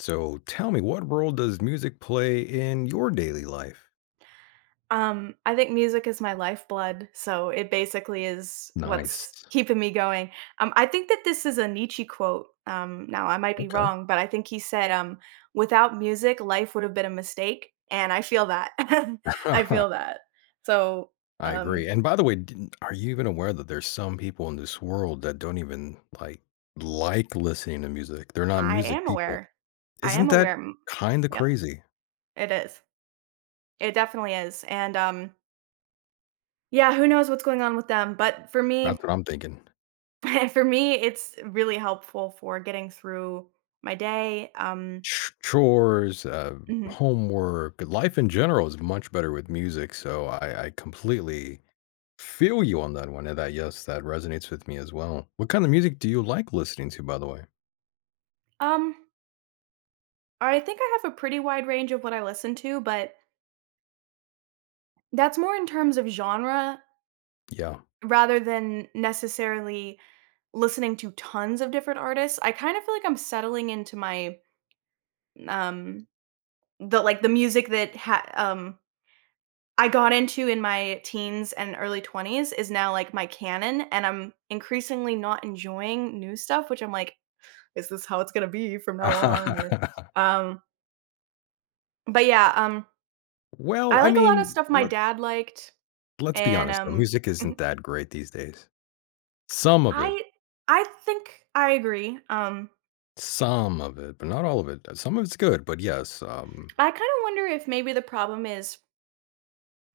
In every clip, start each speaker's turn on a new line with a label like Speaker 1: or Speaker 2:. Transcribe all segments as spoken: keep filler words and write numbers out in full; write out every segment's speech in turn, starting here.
Speaker 1: So tell me, what role does music play in your daily life?
Speaker 2: Um, I think music is my lifeblood, so it basically is what's
Speaker 1: Nice.
Speaker 2: keeping me going. Um, I think that this is a Nietzsche quote. Um, now I might be
Speaker 1: Okay.
Speaker 2: wrong, but I think he said, um, "Without music, life would have been a mistake," and I feel that. I feel that. So
Speaker 1: I agree.
Speaker 2: um,
Speaker 1: And by the way, d- are you even aware that there's some people in this world that don't even like like listening to music? They're not
Speaker 2: I
Speaker 1: music
Speaker 2: am
Speaker 1: people.
Speaker 2: aware. I am
Speaker 1: Isn't that
Speaker 2: aware. Mm.
Speaker 1: kind of
Speaker 2: Yep,
Speaker 1: crazy?
Speaker 2: it is. It definitely is. And um, yeah, who knows what's going on with them? But for me,
Speaker 1: That's what I'm thinking.
Speaker 2: for me, it's really helpful for getting through my day. Um,
Speaker 1: Ch- Chores, uh,
Speaker 2: mhm.
Speaker 1: homework, life in general is much better with music. So I, I completely feel you on that one. Yeah, that yes, that resonates with me as well. What kind of music do you like listening to, by the way?
Speaker 2: um, I think I have a pretty wide range of what I listen to, but that's more in terms of genre
Speaker 1: Yeah.
Speaker 2: rather than necessarily listening to tons of different artists. I kind of feel like I'm settling into my um the like the music that ha- um I got into in my teens and early twenties is now like my canon, and I'm increasingly not enjoying new stuff, which I'm like, is this how it's gonna be from now on? Or, um, but yeah, um,
Speaker 1: Well,
Speaker 2: I
Speaker 1: I
Speaker 2: like a lot
Speaker 1: mean,
Speaker 2: of stuff my
Speaker 1: let
Speaker 2: dad liked,
Speaker 1: let's be
Speaker 2: and
Speaker 1: honest though,
Speaker 2: um,
Speaker 1: music
Speaker 2: mhm,
Speaker 1: isn't that great these days. Some of it,
Speaker 2: I I think I agree. Um,
Speaker 1: some of it, but not all of it. Uh, Some of it's good, but yes, um,
Speaker 2: I kind of wonder if maybe the problem is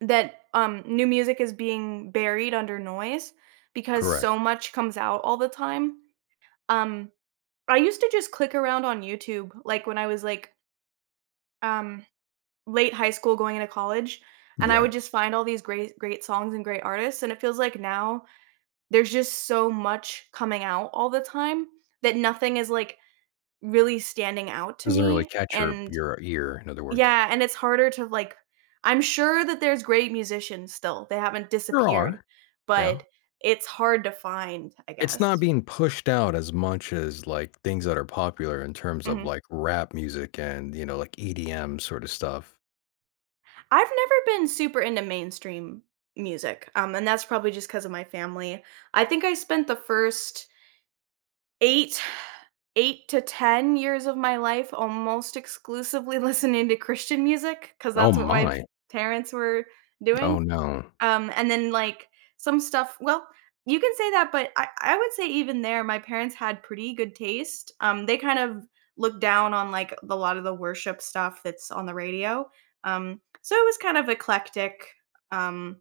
Speaker 2: that um, new music is being buried under noise because so
Speaker 1: correct.
Speaker 2: much comes out all the time. Um, I used to just click around on YouTube, like when I was like um, late high school going into college, and I
Speaker 1: Yeah.
Speaker 2: would just find all these great great songs and great artists. And it feels like now there's just so much coming out all the time that nothing is, like, really standing out to
Speaker 1: Doesn't really
Speaker 2: me,
Speaker 1: catch your
Speaker 2: and
Speaker 1: your ear, in other words.
Speaker 2: yeah, and it's harder to, like, I'm sure that there's great musicians still, they haven't
Speaker 1: There
Speaker 2: disappeared,
Speaker 1: are. Yeah.
Speaker 2: but it's hard to find, I
Speaker 1: It's not
Speaker 2: guess.
Speaker 1: being pushed out as much as like things that are popular in terms of
Speaker 2: Mhm.
Speaker 1: like rap music and, you know, like E D M sort of stuff.
Speaker 2: I've never been super into mainstream music, um, and that's probably just because of my family. I think I spent the first 8 8 to ten years of my life almost exclusively listening to Christian music, because
Speaker 1: Oh
Speaker 2: that's what my
Speaker 1: my.
Speaker 2: parents were doing.
Speaker 1: Oh, no.
Speaker 2: Um, and then, like, some stuff — well, you can say that, but I I would say even there, my parents had pretty good taste. Um, they kind of looked down on, like, a lot of the worship stuff that's on the radio. Um, so it was kind of eclectic. Um,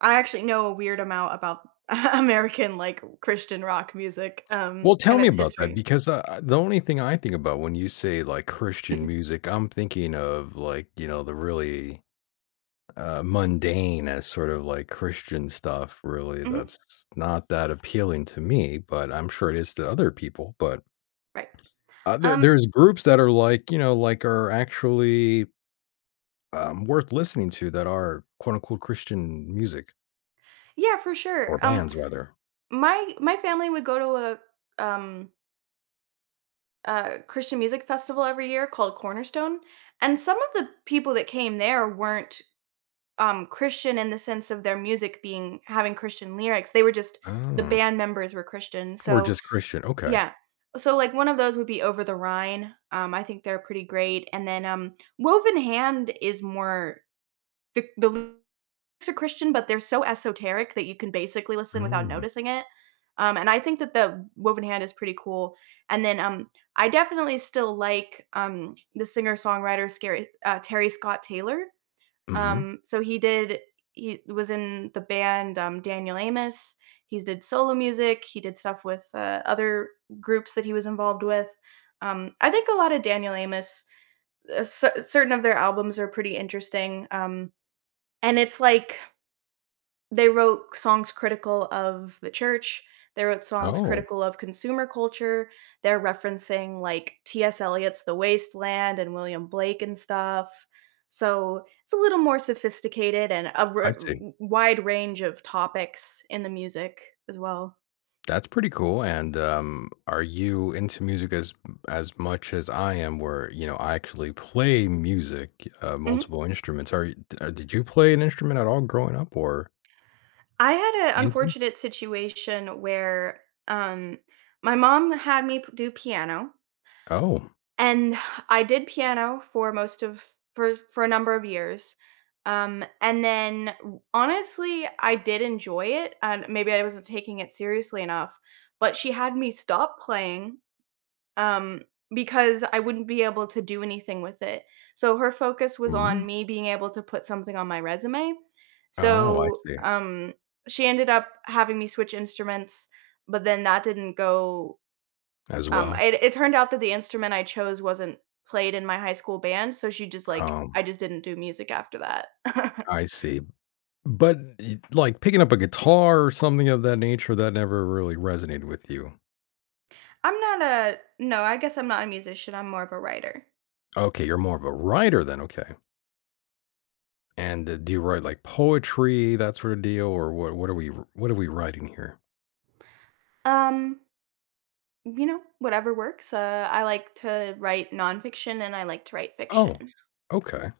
Speaker 2: I actually know a weird amount about American, like, Christian rock music, um,
Speaker 1: Well, tell
Speaker 2: and
Speaker 1: me
Speaker 2: its
Speaker 1: about that
Speaker 2: history.
Speaker 1: because, uh, uh, the only thing I think about when you say, like, Christian music, I'm thinking of, like, you know, the really, uh, mundane as sort of, like, Christian stuff, really,
Speaker 2: Mhm.
Speaker 1: that's not that appealing to me, but I'm sure it is to other people, but,
Speaker 2: Right.
Speaker 1: uh, there
Speaker 2: Um,
Speaker 1: there's groups that are like, you know, like, are actually, um, worth listening to that are quote, unquote, "Christian music"
Speaker 2: yeah, for sure.
Speaker 1: or
Speaker 2: Um,
Speaker 1: bands rather.
Speaker 2: my my family would go to a um a Christian music festival every year called Cornerstone, and some of the people that came there weren't um Christian in the sense of their music being — having Christian lyrics. They were just — the
Speaker 1: Oh,
Speaker 2: band members were Christian.
Speaker 1: or
Speaker 2: So,
Speaker 1: just Christian, okay.
Speaker 2: yeah. So like one of those would be Over the Rhine. Um, I think they're pretty great. And then um Woven Hand is more — the the are Christian, but they're so esoteric that you can basically listen without
Speaker 1: Mm,
Speaker 2: noticing it. Um, and I think that the Woven Hand is pretty cool. And then um, I definitely still like um, the singer songwriter Scary uh, Terry Scott Taylor.
Speaker 1: mhm.
Speaker 2: Um, so he did he was in the band um, Daniel Amos. He did solo music. He did stuff with uh, other groups that he was involved with. Um, I think a lot of Daniel Amos, uh, cer- certain of their albums are pretty interesting. Um, and it's like they wrote songs critical of the church, they wrote songs
Speaker 1: Oh,
Speaker 2: critical of consumer culture, they're referencing, like, T S. Eliot's The Waste Land and William Blake and stuff, so it's a little more sophisticated and a
Speaker 1: I
Speaker 2: r
Speaker 1: see.
Speaker 2: w wide range of topics in the music as well.
Speaker 1: That's pretty cool, and, um, are you into music as as much as I am where, you know, I actually play music, uh,
Speaker 2: Mhm.
Speaker 1: multiple instruments? Are you d uh, did you play an instrument at all growing up or
Speaker 2: I had an
Speaker 1: anything?
Speaker 2: unfortunate situation where, um, my mom had me p do piano.
Speaker 1: Oh.
Speaker 2: And I did piano for most of for for a number of years. Um, and then w- honestly, I did enjoy it, and maybe I wasn't taking it seriously enough, but she had me stop playing um because I wouldn't be able to do anything with it. So her focus was
Speaker 1: Mm.
Speaker 2: on me being able to put something on my resume.
Speaker 1: Oh, I
Speaker 2: So,
Speaker 1: see.
Speaker 2: um she ended up having me switch instruments, but then that didn't go.
Speaker 1: As
Speaker 2: um,
Speaker 1: well.
Speaker 2: it it turned out that the instrument I chose wasn't played in my high school band, so she just, like — I
Speaker 1: Um,
Speaker 2: just didn't do music after that.
Speaker 1: I see. But, y like, picking up a guitar or something of that nature, that never really resonated with you.
Speaker 2: I'm not a No, I guess I'm not a musician, I'm more of a writer.
Speaker 1: Okay, you're more of a writer then, okay. And, uh, do you write, like, poetry, that sort of deal, or what what are we what are we writing here?
Speaker 2: Um, you know, whatever works. Uh, I like to write nonfiction and I like to write fiction.
Speaker 1: Oh, okay.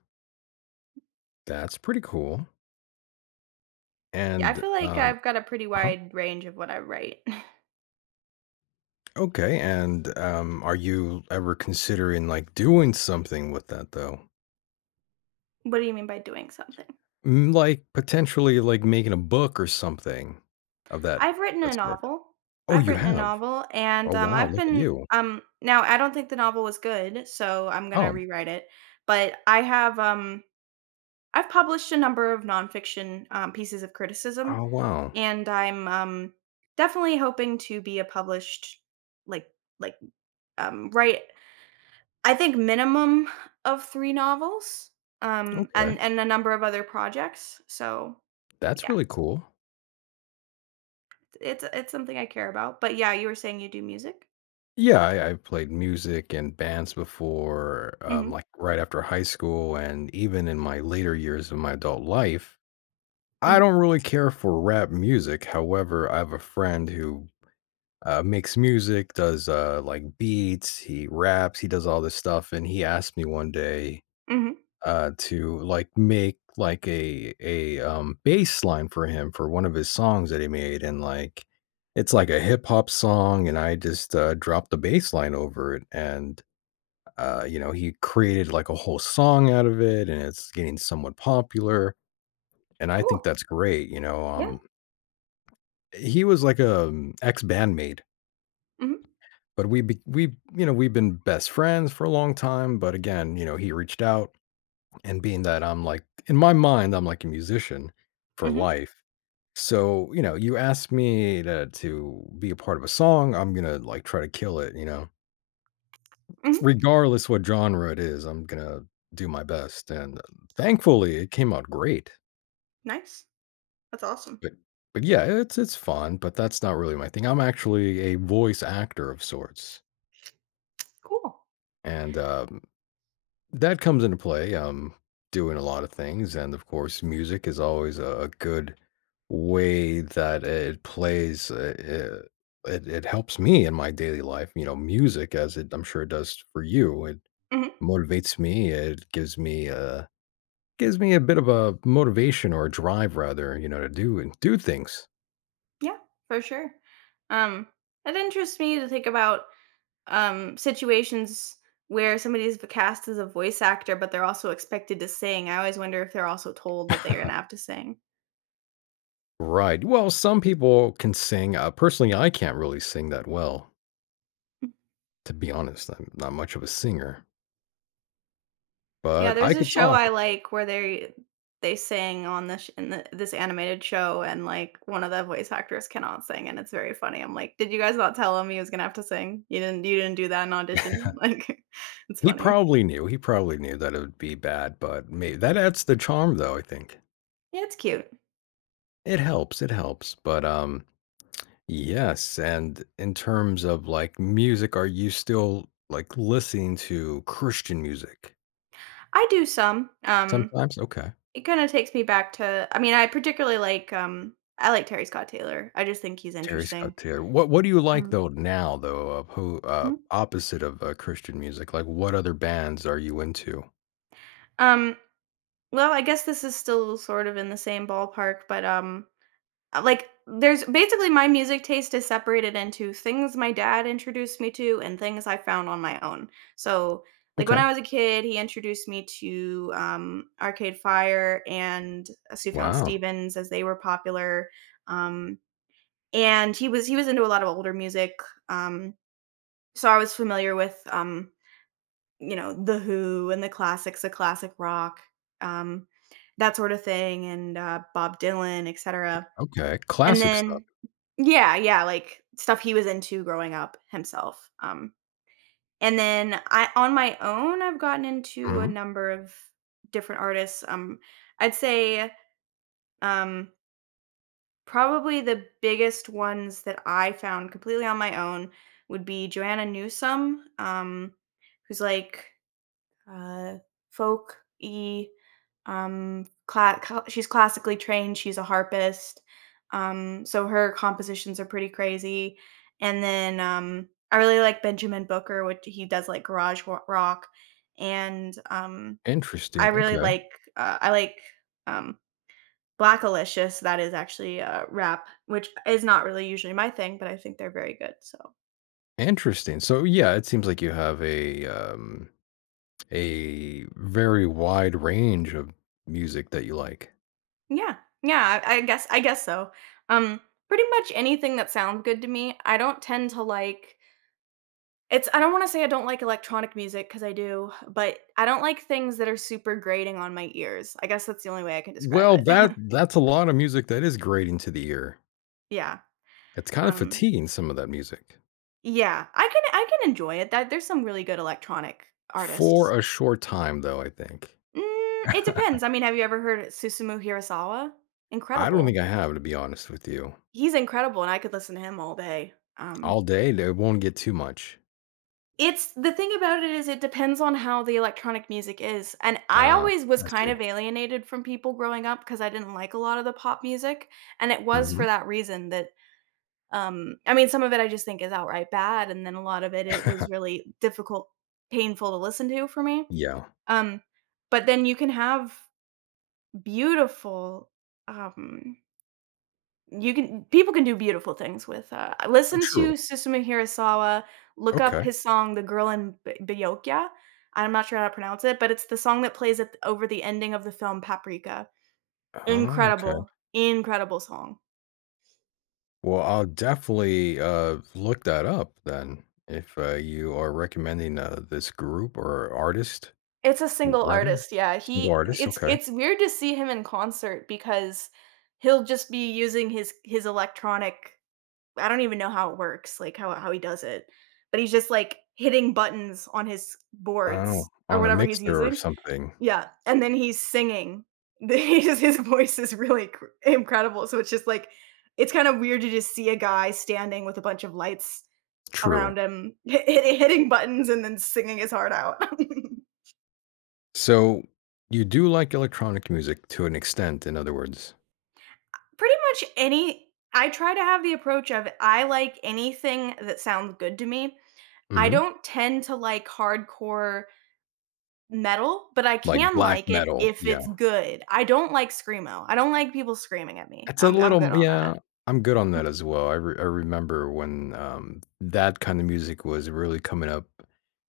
Speaker 1: That's pretty cool.
Speaker 2: Yeah, I
Speaker 1: And,
Speaker 2: feel like
Speaker 1: um,
Speaker 2: I've got a pretty
Speaker 1: huh.
Speaker 2: wide range of what I write.
Speaker 1: Okay, and, um, are you ever considering, like, doing something with that, though?
Speaker 2: What do you mean by doing something?
Speaker 1: Mm, like, potentially, like, making a book or something of that
Speaker 2: I've written
Speaker 1: that
Speaker 2: a
Speaker 1: sort?
Speaker 2: novel.
Speaker 1: Oh,
Speaker 2: I've
Speaker 1: you
Speaker 2: written a
Speaker 1: have?
Speaker 2: novel,
Speaker 1: Oh,
Speaker 2: and, um,
Speaker 1: wow,
Speaker 2: I've
Speaker 1: look at
Speaker 2: been
Speaker 1: you.
Speaker 2: um, now I don't think the novel was good, so I'm gonna
Speaker 1: Oh.
Speaker 2: rewrite it, but I have, um I've published a number of nonfiction, um, pieces of criticism,
Speaker 1: Oh, wow.
Speaker 2: and I'm, um, definitely hoping to be a published, like like, um, write I think minimum of three novels, um,
Speaker 1: Okay.
Speaker 2: and and a number of other projects, so,
Speaker 1: That's
Speaker 2: yeah,
Speaker 1: really cool.
Speaker 2: it's it's something I care about, but yeah, you were saying you do music?
Speaker 1: Yeah, I, I played music and bands before, um,
Speaker 2: Mhm.
Speaker 1: like right after high school, and even in my later years of my adult life. I
Speaker 2: Mhm,
Speaker 1: don't really care for rap music. However, I have a friend who uh, makes music, does uh, like beats, he raps, he does all this stuff. And he asked me one day,
Speaker 2: mhm.
Speaker 1: uh, to like make like a a um, bass line for him for one of his songs that he made, and like it's like a hip hop song, and I just uh, dropped the bass line over it, and uh, you know he created like a whole song out of it, and it's getting somewhat popular, and I think
Speaker 2: Cool.
Speaker 1: that's great. You know,
Speaker 2: Yeah.
Speaker 1: um, he was like a ex bandmate,
Speaker 2: Mhm,
Speaker 1: but we be, we you know we've been best friends for a long time, but again, you know he reached out. And being that I'm like in my mind, I'm like a musician for
Speaker 2: mhm,
Speaker 1: life. So, you know, you ask me to to be a part of a song, I'm gonna like try to kill it, you know.
Speaker 2: mhm.
Speaker 1: Regardless what genre it is, I'm gonna do my best. And thankfully it came out great.
Speaker 2: Nice. That's awesome.
Speaker 1: But but yeah, it's it's fun, but that's not really my thing. I'm actually a voice actor of sorts.
Speaker 2: Cool.
Speaker 1: And um, that comes into play. Um, doing a lot of things, and of course, music is always a, a good way that it plays. Uh, uh, it it helps me in my daily life. You know, music, as it I'm sure it does for you. It
Speaker 2: Mhm.
Speaker 1: motivates me. It gives me a gives me a bit of a motivation or a drive, rather. You know, to do and do things.
Speaker 2: Yeah, for sure. Um, it interests me to think about um situations where somebody's v- cast as a voice actor, but they're also expected to sing. I always wonder if they're also told that they're gonna have to sing.
Speaker 1: Right. Well, some people can sing. Uh, personally, I can't really sing that well, to be honest. I'm not much of a singer,
Speaker 2: Yeah,
Speaker 1: but
Speaker 2: there's
Speaker 1: I
Speaker 2: a
Speaker 1: could
Speaker 2: show I
Speaker 1: talk.
Speaker 2: like where they they sing on — this in the this animated show, and, like, one of the voice actors cannot sing, and it's very funny. I'm like, "Did you guys not tell him he was gonna have to sing? You didn't you didn't do that in audition?" Like, it's
Speaker 1: He
Speaker 2: funny.
Speaker 1: probably knew, he probably knew that it would be bad, but maybe that adds the charm though, I think.
Speaker 2: Yeah, it's cute.
Speaker 1: It helps, it helps, but, um, yes, and in terms of, like, music, are you still, like, listening to Christian music?
Speaker 2: I do some, um,
Speaker 1: Sometimes? Okay.
Speaker 2: it kinda takes me back to — I mean, I particularly like, um I like Terry Scott Taylor. I just think he's
Speaker 1: Terry
Speaker 2: interesting.
Speaker 1: Scott Taylor. What what do you like
Speaker 2: Um
Speaker 1: though now though, of who, uh,
Speaker 2: mhm.
Speaker 1: opposite of, uh, Christian music? Like, what other bands are you into?
Speaker 2: Um, well, I guess this is still sort of in the same ballpark, but, um, Uh, like, there's basically — my music taste is separated into things my dad introduced me to and things I found on my own. So, like when
Speaker 1: Okay.
Speaker 2: I was a kid, he introduced me to um, Arcade Fire and Sufjan
Speaker 1: Wow.
Speaker 2: Stevens as they were popular, um, and he was he was into a lot of older music. Um, so I was familiar with um, you know, the Who and the classics, the classic rock, um, that sort of thing, and uh, Bob Dylan, etc.,
Speaker 1: Okay.
Speaker 2: and
Speaker 1: Classic stuff.
Speaker 2: then yeah, yeah, like, stuff he was into growing up himself, um, and then, I on my own, I've gotten into a
Speaker 1: Mhm.
Speaker 2: number of different artists, um, I'd say, um, probably the biggest ones that I found completely on my own would be Joanna Newsom, um, who's, like, uh, folk y. Um, cla- cla- she's classically trained, she's a harpist. Um, so her compositions are pretty crazy. And then um, I really like Benjamin Booker, which he does like garage wa- rock. And um, I
Speaker 1: Interesting.
Speaker 2: really
Speaker 1: Okay.
Speaker 2: like, uh, I like um, Black Alicious. That is actually a rap, which is not really usually my thing, but I think they're very good. So.
Speaker 1: Interesting. So yeah, it seems like you have a um a very wide range of music that you like.
Speaker 2: Yeah, yeah, I I guess I guess so. Um, Pretty much anything that sounds good to me. I don't tend to like — it's — I don't wanna say I don't like electronic music, because I do, but I don't like things that are super grating on my ears. I guess that's the only way I can describe
Speaker 1: Well,
Speaker 2: it.
Speaker 1: that that's a lot of music that is grating to the ear.
Speaker 2: Yeah,
Speaker 1: It's kind of
Speaker 2: um,
Speaker 1: fatiguing some of that music.
Speaker 2: yeah, I can I can enjoy it, that there's some really good electronic artists.
Speaker 1: For a short time though, I think.
Speaker 2: Mm, it depends, I mean, have you ever heard Susumu Hirasawa?
Speaker 1: I don't
Speaker 2: Incredible.
Speaker 1: think I have to be honest with you.
Speaker 2: He's incredible, and I could listen to him all day. um
Speaker 1: All day, it won't get too much.
Speaker 2: It's — the thing about it is it depends on how the electronic music is, and I
Speaker 1: Ah,
Speaker 2: always was
Speaker 1: I
Speaker 2: kind
Speaker 1: see.
Speaker 2: of alienated from people growing up because I didn't like a lot of the pop music, and it was for
Speaker 1: Mhm.
Speaker 2: that reason that, um I mean, some of it I just think is outright bad, and then a lot of it, it was really difficult, painful to listen to for me,
Speaker 1: Yeah, uh,
Speaker 2: um, but then you can have beautiful — um you can people can do beautiful things with — uh listen to
Speaker 1: true.
Speaker 2: Susumu Hirasawa, look up
Speaker 1: Okay.
Speaker 2: his song, The Girl in Bi Byokya. I'm not sure how to pronounce it, but it's the song that plays at — over the ending of the film Paprika.
Speaker 1: Oh, okay.
Speaker 2: Incredible, incredible song.
Speaker 1: Well, I'll definitely uh, look that up then if uh, you are recommending uh, this group or artist,
Speaker 2: It's a
Speaker 1: w-
Speaker 2: single
Speaker 1: rather,
Speaker 2: artist, yeah,
Speaker 1: single
Speaker 2: he
Speaker 1: artist.
Speaker 2: it's
Speaker 1: Okay.
Speaker 2: it's weird to see him in concert because he'll just be using his his electronic — I don't even know how it works, like, how how he does it, but he's just, like, hitting buttons on his boards
Speaker 1: Oh,
Speaker 2: or
Speaker 1: on a
Speaker 2: whatever he's
Speaker 1: mixer or
Speaker 2: using.
Speaker 1: something.
Speaker 2: Yeah, and then he's singing. His his voice is really cr- incredible, so it's just, like, it's kind of weird to just see a guy standing with a bunch of lights
Speaker 1: True.
Speaker 2: around him, hit hit hitting buttons and then singing his heart out. Pretty
Speaker 1: So you do like electronic music to an extent, in other words,
Speaker 2: much any — I try to have the approach of, I like anything that sounds good to me. I
Speaker 1: hmm,
Speaker 2: don't tend to like hardcore metal, but I
Speaker 1: like
Speaker 2: can
Speaker 1: black
Speaker 2: like it
Speaker 1: metal.
Speaker 2: if
Speaker 1: Yeah.
Speaker 2: it's good. I don't like screamo. I don't like people screaming at me.
Speaker 1: It's a
Speaker 2: I'm I'm good
Speaker 1: little
Speaker 2: on
Speaker 1: yeah,
Speaker 2: that.
Speaker 1: I'm good on that as well. I re I remember when, um, that kind of music was really coming up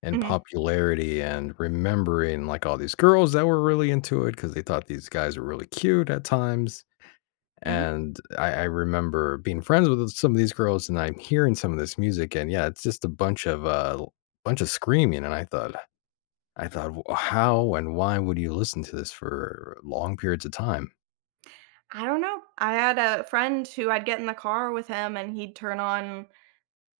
Speaker 1: in
Speaker 2: Mhm.
Speaker 1: popularity and remembering, like, all these girls that were really into it because they thought these guys were really cute at times,
Speaker 2: Mhm.
Speaker 1: and I I remember being friends with some of these girls, and I'm hearing some of this music, and yeah, it's just a bunch of, uh, bunch of screaming, and I thought I thought, "W how and why would you listen to this for long periods of time?"
Speaker 2: I don't know. I had a friend who I'd get in the car with him and he'd turn on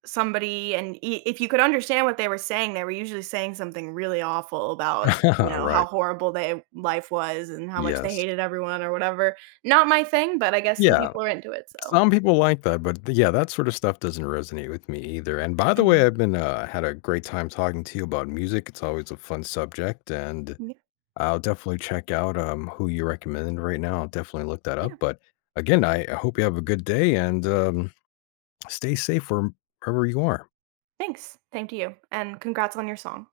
Speaker 2: somebody, and I if you could understand what they were saying, they were usually saying something really awful about, you know, how
Speaker 1: Right.
Speaker 2: horrible their life was and how much
Speaker 1: Yes.
Speaker 2: they hated everyone or whatever. Not my thing, but I guess some
Speaker 1: Yeah.
Speaker 2: people are into it, so.
Speaker 1: Some people like that, but th- yeah, that sort of stuff doesn't resonate with me either. And by the way,
Speaker 2: Mhm.
Speaker 1: I've been uh, had a great time talking to you about music. It's always a fun subject, and
Speaker 2: Yeah,
Speaker 1: I'll definitely check out um, who you recommend right now. I'll definitely look that
Speaker 2: yeah,
Speaker 1: up. But
Speaker 2: yeah.
Speaker 1: again, I I hope you have a good day and um, stay safe where- wherever you are.
Speaker 2: Thanks. Same to you, and congrats on your song.